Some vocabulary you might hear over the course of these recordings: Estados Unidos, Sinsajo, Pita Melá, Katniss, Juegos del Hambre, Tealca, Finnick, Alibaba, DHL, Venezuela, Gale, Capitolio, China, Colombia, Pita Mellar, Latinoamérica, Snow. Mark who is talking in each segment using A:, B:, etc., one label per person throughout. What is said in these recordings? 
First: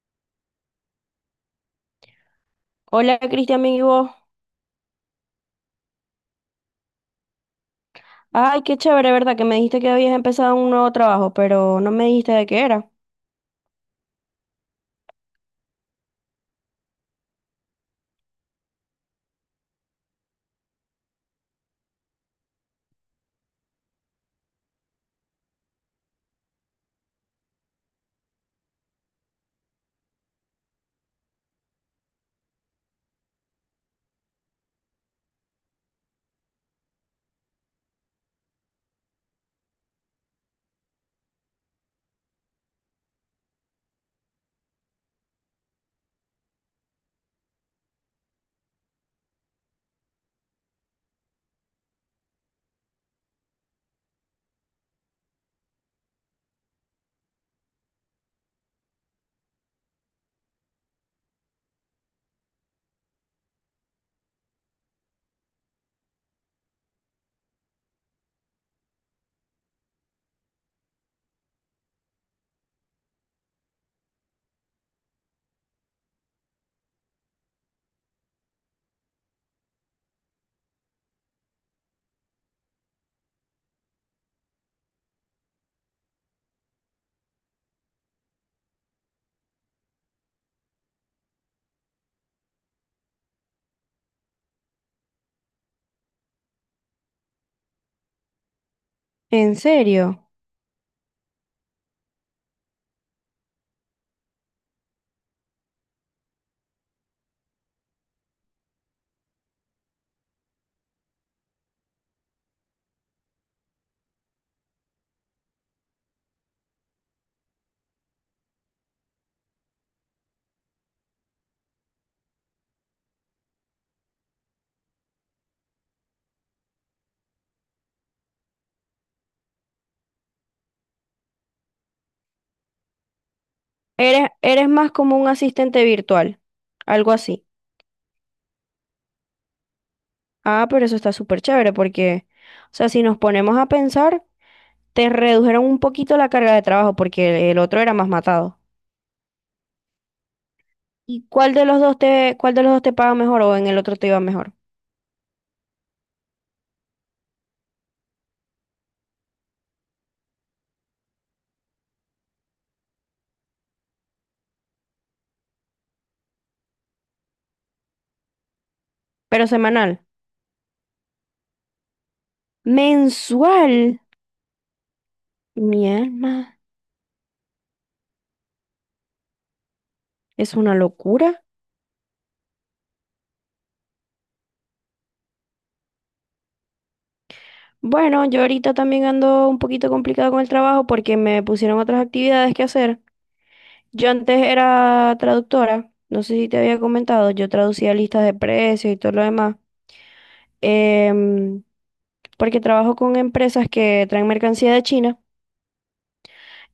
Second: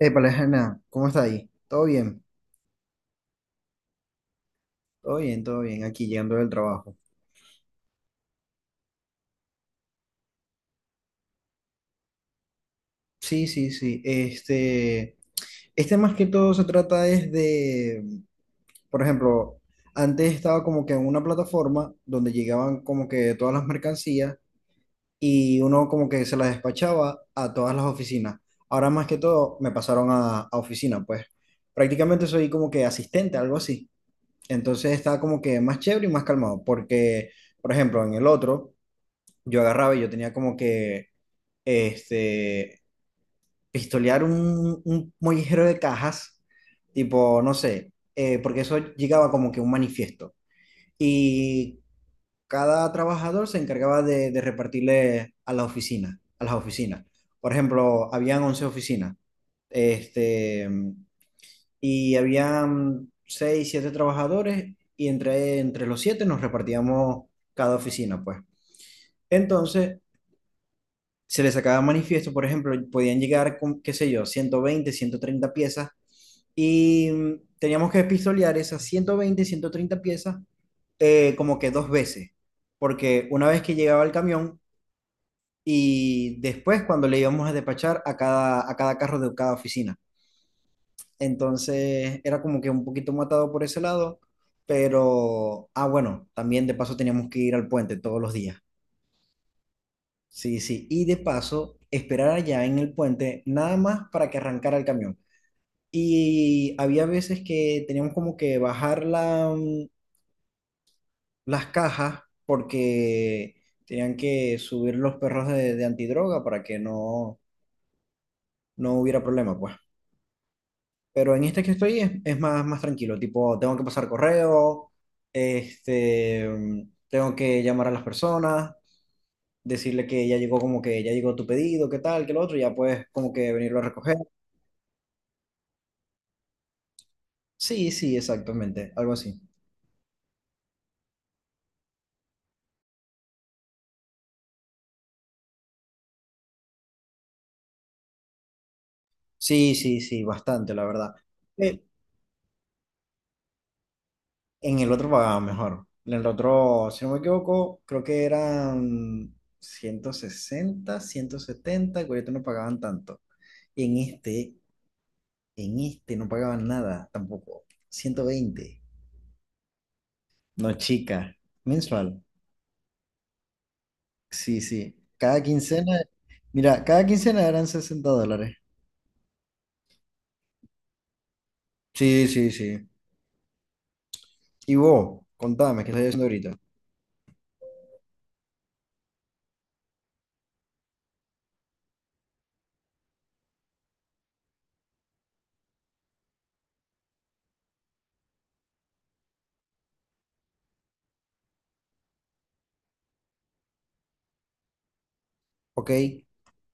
A: Épale, Jana, ¿cómo está ahí? ¿Todo bien?
B: Hola Cristian, ¿y vos?
A: Todo bien, todo bien, aquí llegando del trabajo.
B: Ay, qué chévere, ¿verdad? Que me dijiste que habías empezado un nuevo trabajo, pero no me dijiste de qué era.
A: Sí, sí, sí. Este, más que todo se trata es de, por ejemplo, antes estaba como que en una plataforma donde llegaban como que todas las mercancías y uno como que se las despachaba a todas las oficinas. Ahora más que todo me pasaron a oficina, pues prácticamente soy como que asistente, algo así. Entonces está como que más chévere y más calmado, porque, por ejemplo, en el otro, yo agarraba y yo tenía como que este, pistolear un mollejero de cajas, tipo, no sé, porque eso llegaba como que un manifiesto. Y cada trabajador se encargaba de repartirle a la oficina, a las oficinas. Por ejemplo, habían 11 oficinas, este, y habían 6 7 trabajadores, y entre los 7 nos repartíamos cada oficina, pues. Entonces, se les sacaba manifiesto, por ejemplo, podían llegar con, qué sé yo, 120, 130 piezas y teníamos que pistolear esas 120, ciento treinta piezas como que dos veces, porque una vez que llegaba el camión y después cuando le íbamos a despachar a cada carro de cada oficina. Entonces era como que un poquito matado por ese lado, pero, ah, bueno, también de paso teníamos que ir al puente todos los días.
B: ¿En serio?
A: Sí, sí, y de paso, esperar allá en el puente nada más para que arrancara el camión. Y había veces que teníamos como que bajar las cajas porque tenían que subir los perros de antidroga para que no hubiera problema, pues. Pero en este que estoy es más, más tranquilo, tipo, tengo que pasar correo, este, mm, tengo que llamar a las personas, decirle que ya llegó como que ya llegó tu pedido, qué tal, qué lo otro, y ya puedes como que venirlo a recoger.
B: Eres más como un asistente virtual, algo así.
A: Sí, sí, exactamente, algo así.
B: Ah, pero eso está súper chévere porque, o sea, si nos ponemos a pensar, te redujeron un poquito la carga de trabajo porque el otro era más matado.
A: Sí, sí, sí, bastante, la verdad.
B: ¿Y cuál de los
A: Eh,
B: dos te, cuál de los dos te paga mejor o en el otro te iba mejor?
A: en el otro pagaba mejor. En el otro, si no me equivoco, creo que eran 160, 170, y ahorita no pagaban tanto. Y en este no pagaban nada tampoco. 120.
B: Pero semanal.
A: No, chica, mensual.
B: Mensual.
A: Sí, sí. Cada
B: Mi
A: quincena,
B: alma.
A: mira, cada quincena eran $60.
B: Es una locura.
A: Sí, sí, sí. Y vos, contame, ¿qué estás haciendo ahorita?
B: Bueno, yo ahorita también ando un poquito complicado con el trabajo porque me pusieron otras actividades que hacer. Yo antes era traductora, no sé si te había comentado, yo traducía listas de precios y todo lo demás, em, porque trabajo con empresas que traen mercancía de China
A: Ok,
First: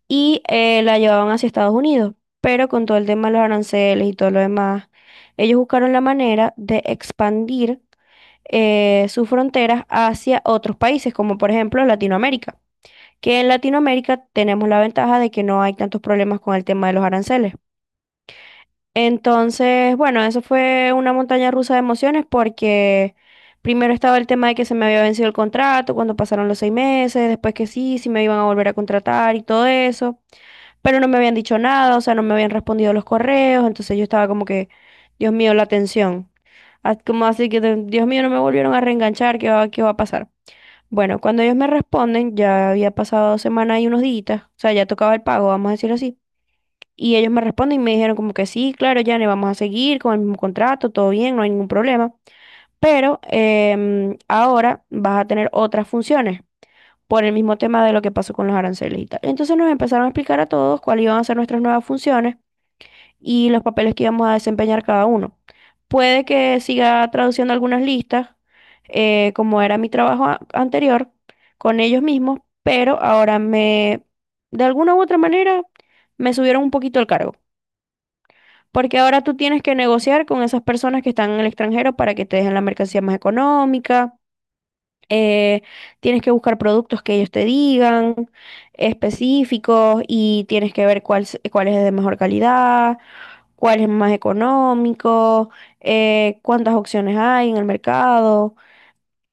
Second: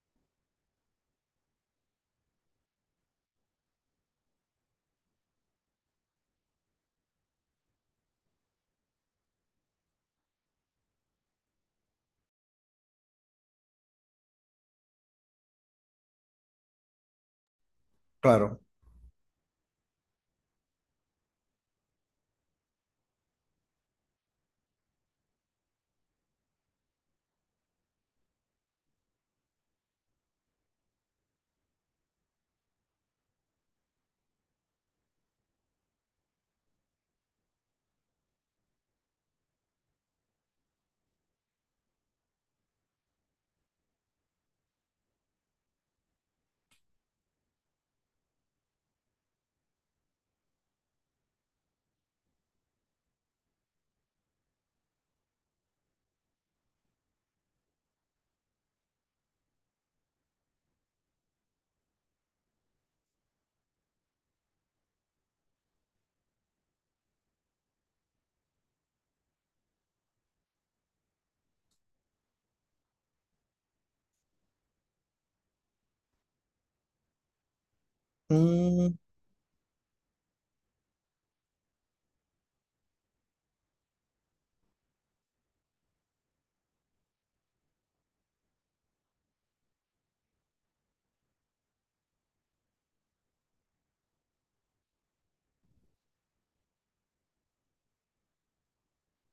B: y la llevaban hacia Estados Unidos, pero con todo el tema de los aranceles y todo lo demás, ellos buscaron la manera de expandir sus fronteras hacia otros países, como por ejemplo Latinoamérica. Que en Latinoamérica tenemos la ventaja de que no hay tantos problemas con el tema de los aranceles.
A: claro.
B: Entonces, bueno, eso fue una montaña rusa de emociones porque primero estaba el tema de que se me había vencido el contrato cuando pasaron los 6 meses, después que sí, sí me iban a volver a contratar y todo eso, pero no me habían dicho nada, o sea, no me habían respondido los correos, entonces yo estaba como que, Dios mío, la tensión. Ah, como así que, Dios mío, no me volvieron a reenganchar, ¿qué va a pasar? Bueno, cuando ellos me responden, ya había pasado 2 semanas y unos días, o sea, ya tocaba el pago, vamos a decirlo así. Y ellos me responden y me dijeron como que sí, claro, ya le vamos a seguir con el mismo contrato, todo bien, no hay ningún problema. Pero ahora vas a tener otras funciones por el mismo tema de lo que pasó con los aranceles y tal. Entonces nos empezaron a explicar a todos cuáles iban a ser nuestras nuevas funciones y los papeles que íbamos a desempeñar cada uno. Puede que siga traduciendo algunas listas, como era mi trabajo anterior, con ellos mismos, pero ahora, de alguna u otra manera, me subieron un poquito el cargo.
A: Mm,
B: Porque ahora tú tienes que negociar con esas personas que están en el extranjero para que te dejen la mercancía más económica. eh, Tienes que buscar productos que ellos te digan específicos y tienes que ver cuál es de mejor calidad, cuál es más económico, cuántas opciones hay en el mercado,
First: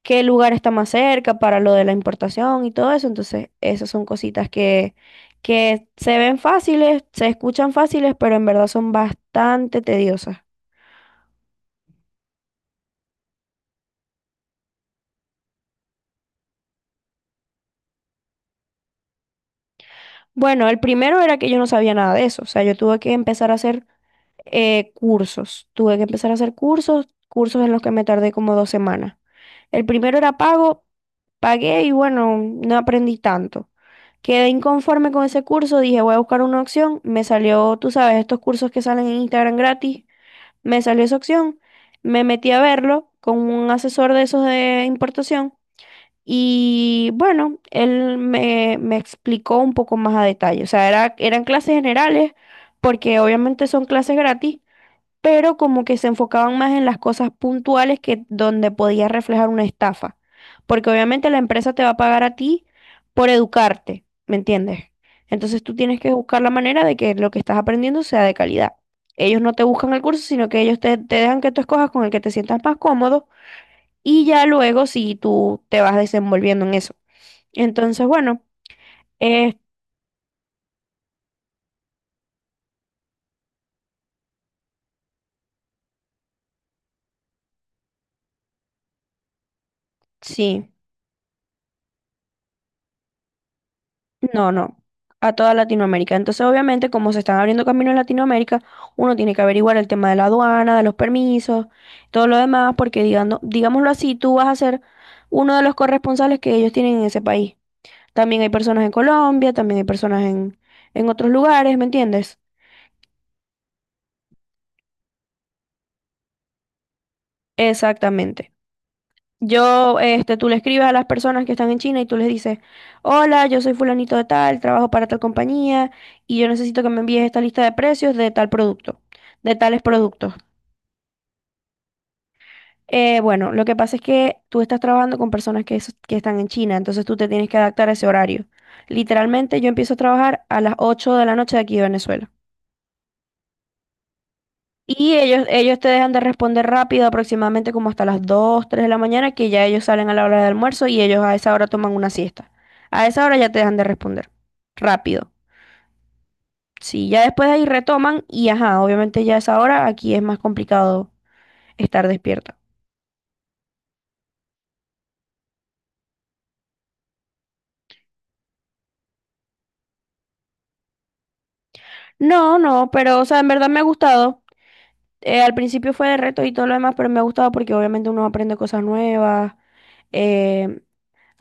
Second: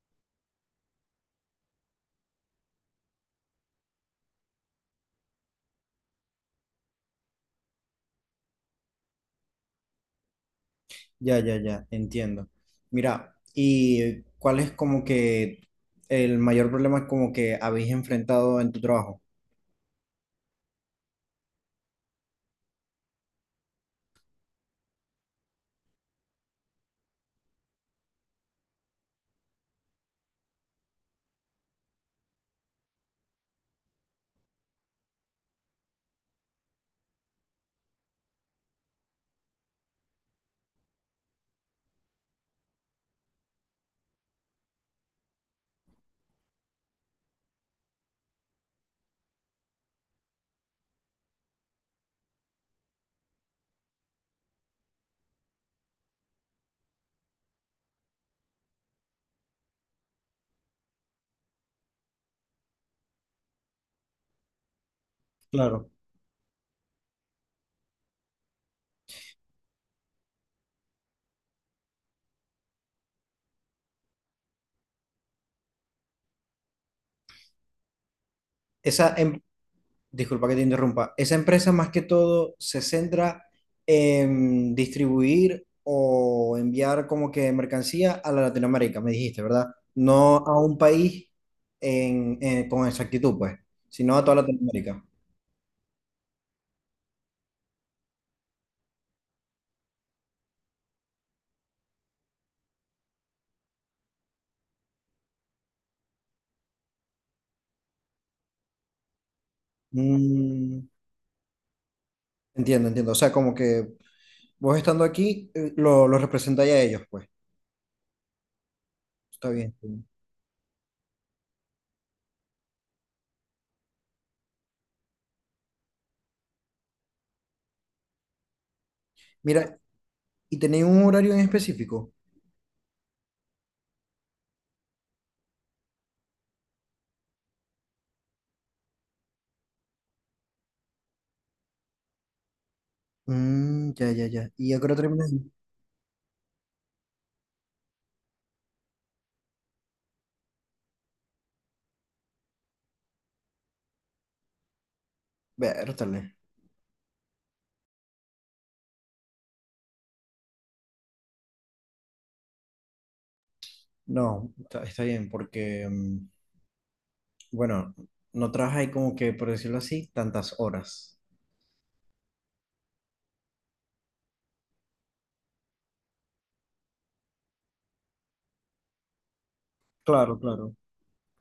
B: qué lugar está más cerca para lo de la importación y todo eso. Entonces, esas son cositas que se ven fáciles, se escuchan fáciles, pero en verdad son bastante tediosas.
A: ya, ya, ya, entiendo. Mira, ¿y cuál es como que el mayor problema como que habéis enfrentado en tu trabajo?
B: Bueno, el primero era que yo no sabía nada de eso, o sea, yo tuve que empezar a hacer cursos, cursos en los que me tardé como 2 semanas. El primero era pago, pagué y bueno, no aprendí tanto. Quedé inconforme con ese curso, dije voy a buscar una opción, me salió, tú sabes, estos cursos que salen en Instagram gratis, me salió esa opción, me metí a verlo con un asesor de esos de importación y bueno, él me explicó un poco más a detalle, o sea, eran clases generales porque obviamente son clases gratis, pero como que se enfocaban más en las cosas puntuales que donde podía reflejar una estafa. Porque obviamente la empresa te va a pagar a ti por educarte, ¿me entiendes? Entonces tú
A: Claro.
B: tienes que buscar la manera de que lo que estás aprendiendo sea de calidad. Ellos no te buscan el curso, sino que ellos te dejan que tú escojas con el que te sientas más cómodo y ya luego si tú te vas desenvolviendo en eso. Entonces, bueno,
A: Esa, em-
B: eh,
A: Disculpa que te interrumpa, esa empresa más que todo se centra en distribuir o enviar como que mercancía a la Latinoamérica, me dijiste, ¿verdad? No a
B: sí.
A: un país con exactitud, pues, sino a toda
B: No, no,
A: Latinoamérica.
B: a toda Latinoamérica. Entonces, obviamente, como se están abriendo caminos en Latinoamérica, uno tiene que averiguar el tema de la aduana, de los permisos, todo lo demás, porque digámoslo así, tú vas a ser uno de los corresponsales que ellos tienen en ese país. También hay personas en Colombia, también hay personas
A: Mm,
B: en otros lugares, ¿me entiendes?
A: entiendo, entiendo. O sea, como que vos estando aquí, lo representáis a ellos, pues.
B: Exactamente.
A: Está bien. Está
B: Yo,
A: bien.
B: este, tú le escribes a las personas que están en China y tú les dices, hola, yo soy fulanito de tal, trabajo para tal compañía y yo necesito que me envíes esta lista de precios de tal producto, de
A: Mira,
B: tales productos.
A: ¿y tenéis un horario en específico?
B: Bueno, lo que pasa es que tú estás trabajando con personas que están en China, entonces tú te tienes que adaptar a ese horario. Literalmente yo empiezo a trabajar a las 8 de la noche de aquí de Venezuela.
A: Mm, ya, ya, ya. ¿Y a qué hora
B: Y
A: termináis?
B: ellos te dejan de responder rápido, aproximadamente como hasta las 2 3 de la mañana, que ya ellos salen a la hora del almuerzo y ellos a esa hora toman una siesta. A esa hora ya te dejan de responder rápido.
A: Vértale.
B: Sí, ya después de ahí retoman y ajá, obviamente ya a esa hora aquí es más complicado estar despierta.
A: No, está bien, porque, bueno, no trabajáis como que, por decirlo así, tantas horas.
B: No, no, pero o sea, en verdad me ha gustado. Al principio fue de reto y todo lo demás, pero me ha gustado porque obviamente uno aprende cosas nuevas.
A: Claro, claro.
B: eh,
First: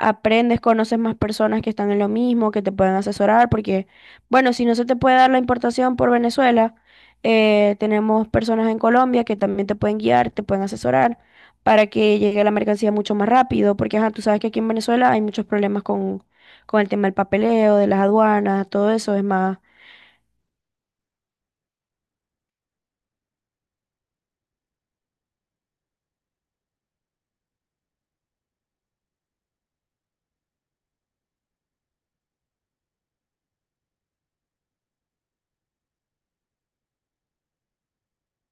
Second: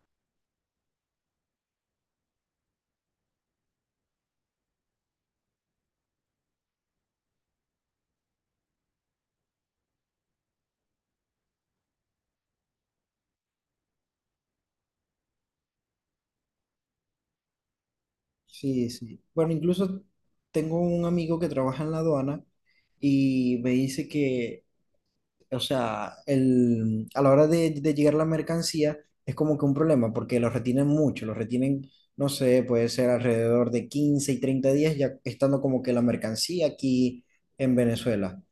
B: Aprendes, conoces más personas que están en lo mismo, que te pueden asesorar, porque, bueno, si no se te puede dar la importación por Venezuela, tenemos personas en Colombia que también te pueden guiar, te pueden asesorar para que llegue la mercancía mucho más rápido, porque ajá, tú sabes que aquí en Venezuela hay muchos problemas con el tema del papeleo, de las aduanas,
A: Sí,
B: todo eso
A: sí.
B: es
A: Bueno,
B: más.
A: incluso tengo un amigo que trabaja en la aduana y me dice que, o sea, a la hora de llegar la mercancía es como que un problema, porque los retienen mucho, los retienen, no sé, puede ser alrededor de 15 y 30 días ya estando como que la mercancía aquí en Venezuela.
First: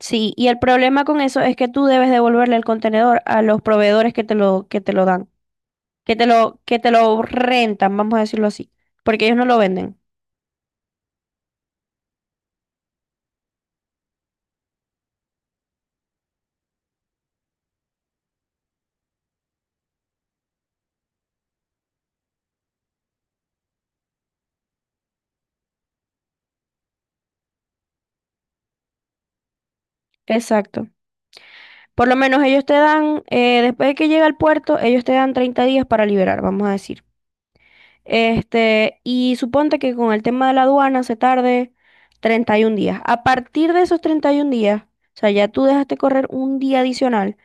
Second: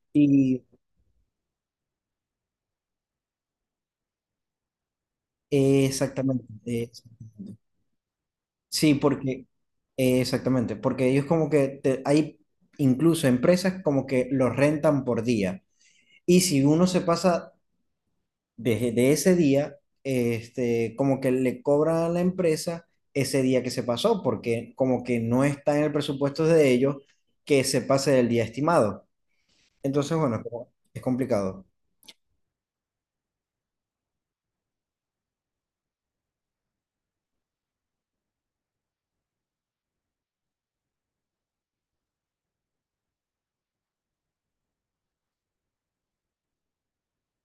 B: Sí, y el
A: Y
B: problema con eso es que tú debes devolverle el contenedor a los proveedores que que te lo dan, que
A: exactamente,
B: que te lo rentan, vamos a decirlo así,
A: sí,
B: porque ellos no
A: porque,
B: lo venden.
A: exactamente, porque ellos como que hay incluso empresas como que los rentan por día. Y si uno se pasa desde de ese día, como que le cobra a la empresa ese día que se pasó, porque como que no está en el presupuesto de ellos que se pase del día estimado. Entonces, bueno,
B: Exacto.
A: es complicado.
B: Por lo menos ellos te dan, después de que llega al puerto, ellos te dan 30 días para liberar, vamos a decir. Y suponte que con el tema de la aduana se tarde 31 días. A partir de esos 31 días, o sea, ya tú dejaste correr un día adicional.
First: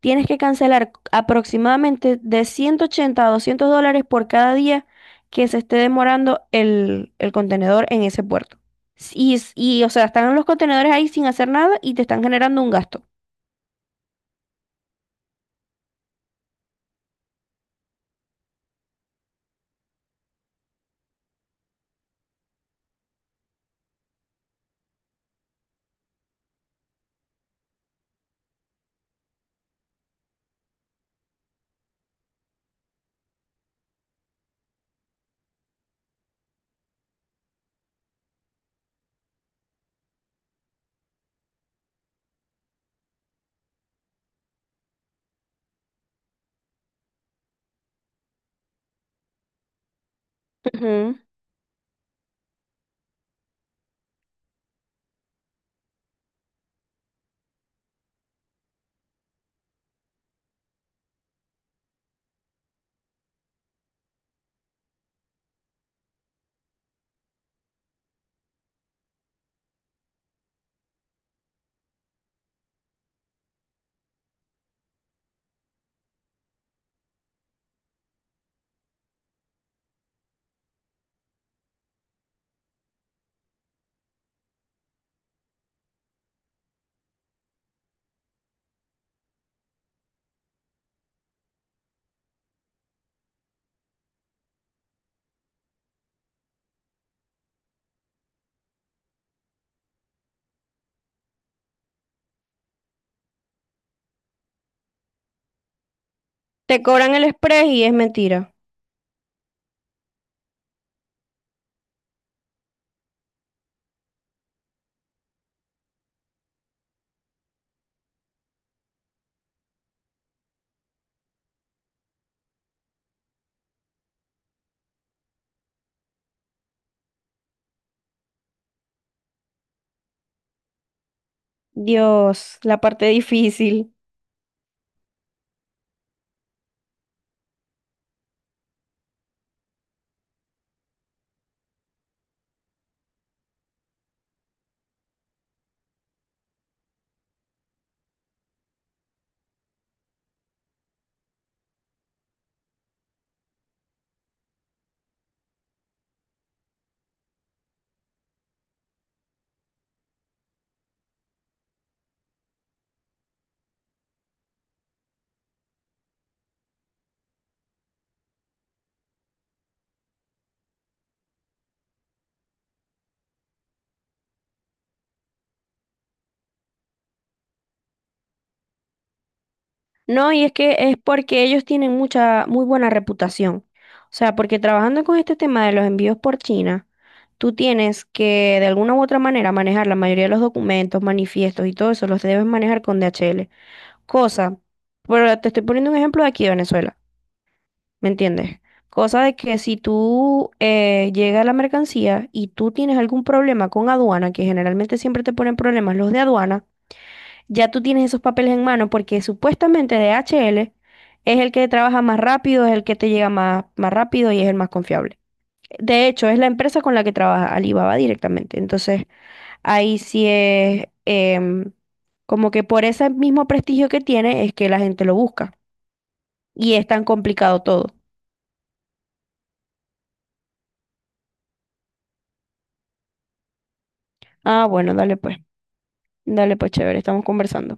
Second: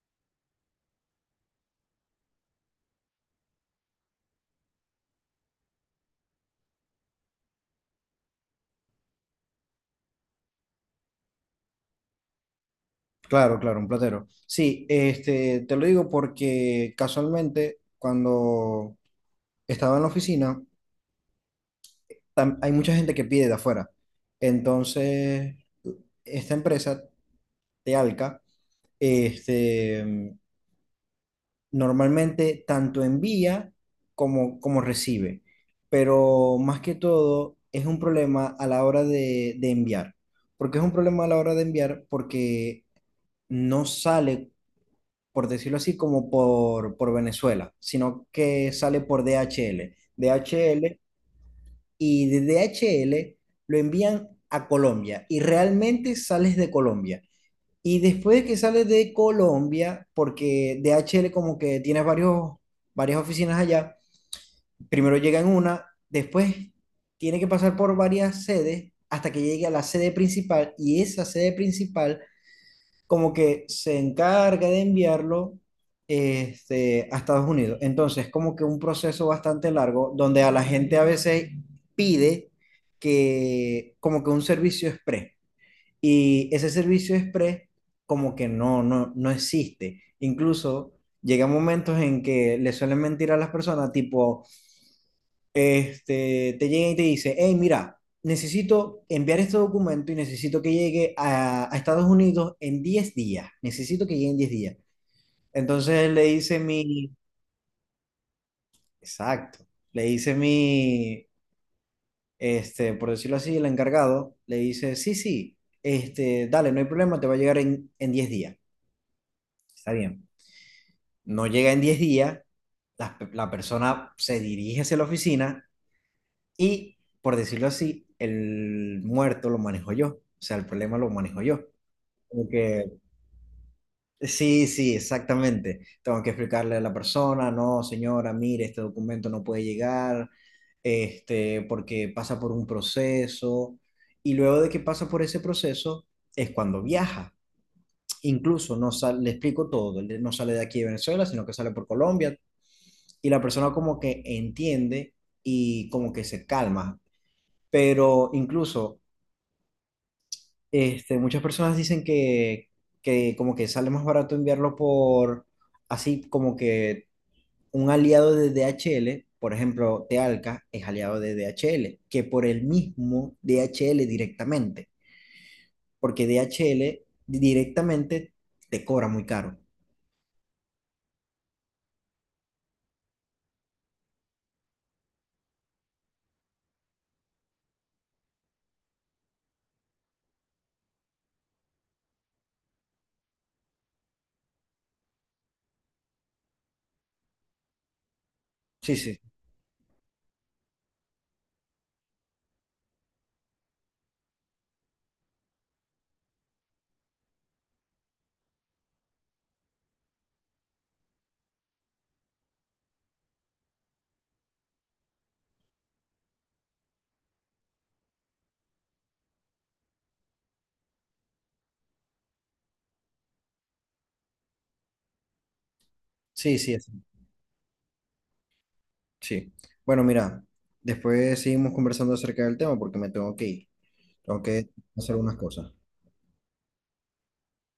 B: Tienes que cancelar aproximadamente de 180 a $200 por cada día que se esté demorando el contenedor en ese puerto. Y, o sea, están los contenedores ahí sin hacer nada y te están generando un gasto.
A: Claro, claro, un platero. Sí, te lo digo porque casualmente cuando estaba en la oficina, hay mucha gente que pide de afuera. Entonces, esta empresa, Tealca, este, normalmente tanto envía como recibe, pero más que todo es un problema a la hora de enviar. ¿Por qué es un problema a la hora de enviar? Porque no sale, por decirlo así, como por Venezuela, sino que sale por DHL. DHL
B: Ujú.
A: y de DHL lo envían a Colombia y realmente sales de Colombia. Y después de que sales de Colombia, porque DHL como que tiene varias oficinas allá, primero llega en una, después tiene que pasar por varias sedes hasta que llegue a la sede principal y esa sede principal como que se encarga de enviarlo, a Estados Unidos. Entonces, como que un proceso bastante largo donde a la gente a veces pide que como que un servicio express. Y ese servicio express como que no existe. Incluso llegan momentos en que le suelen mentir a las personas, tipo, te llega y te dice: hey, mira, necesito enviar este documento y necesito que llegue a Estados Unidos en 10 días. Necesito que llegue en 10 días. Entonces le dice
B: Te
A: mi,
B: cobran el express y es mentira.
A: exacto, le dice mi, por decirlo así, el encargado, le dice, sí, sí, dale, no hay problema, te va a llegar en 10 días. Está bien. No llega en 10 días, la persona se dirige hacia la oficina y, por decirlo así, el muerto lo manejo yo, o sea, el problema lo manejo yo. Como
B: Dios, la
A: que,
B: parte difícil.
A: sí, sí, exactamente. Tengo que explicarle a la persona, no, señora, mire, este documento no puede llegar, porque pasa por un proceso. Y luego de que pasa por ese proceso es cuando viaja. Incluso no sale, le explico todo, él no sale de aquí de Venezuela, sino que sale por Colombia, y la persona como que entiende y como que se calma. Pero incluso muchas personas dicen que como que sale más barato enviarlo por así como que un aliado de DHL, por ejemplo, Tealca es aliado de DHL que por el mismo DHL directamente, porque DHL directamente te cobra muy caro.
B: No, y es que es porque ellos tienen mucha, muy buena reputación. O sea, porque trabajando con este tema de los envíos por China, tú tienes que de alguna u otra manera manejar la mayoría de los documentos, manifiestos y todo eso, los debes manejar con DHL. Cosa, pero te estoy poniendo un ejemplo de aquí de Venezuela, ¿me entiendes?
A: Sí, sí,
B: Cosa de que si tú llega la mercancía y tú tienes algún problema con aduana, que generalmente siempre te ponen problemas los de aduana, ya tú tienes esos papeles en mano porque supuestamente DHL es el que trabaja más rápido, es el que te llega más rápido y es el más confiable. De hecho, es la empresa con la que trabaja Alibaba directamente. Entonces, ahí sí es como que por ese mismo prestigio que tiene es que la gente lo busca.
A: sí,
B: Y
A: sí,
B: es
A: sí.
B: tan complicado todo.
A: Sí. Bueno, mira, después seguimos conversando acerca del tema porque me tengo que ir. Tengo
B: Ah,
A: que
B: bueno,
A: hacer
B: dale
A: unas
B: pues.
A: cosas.
B: Dale pues, chévere, estamos conversando.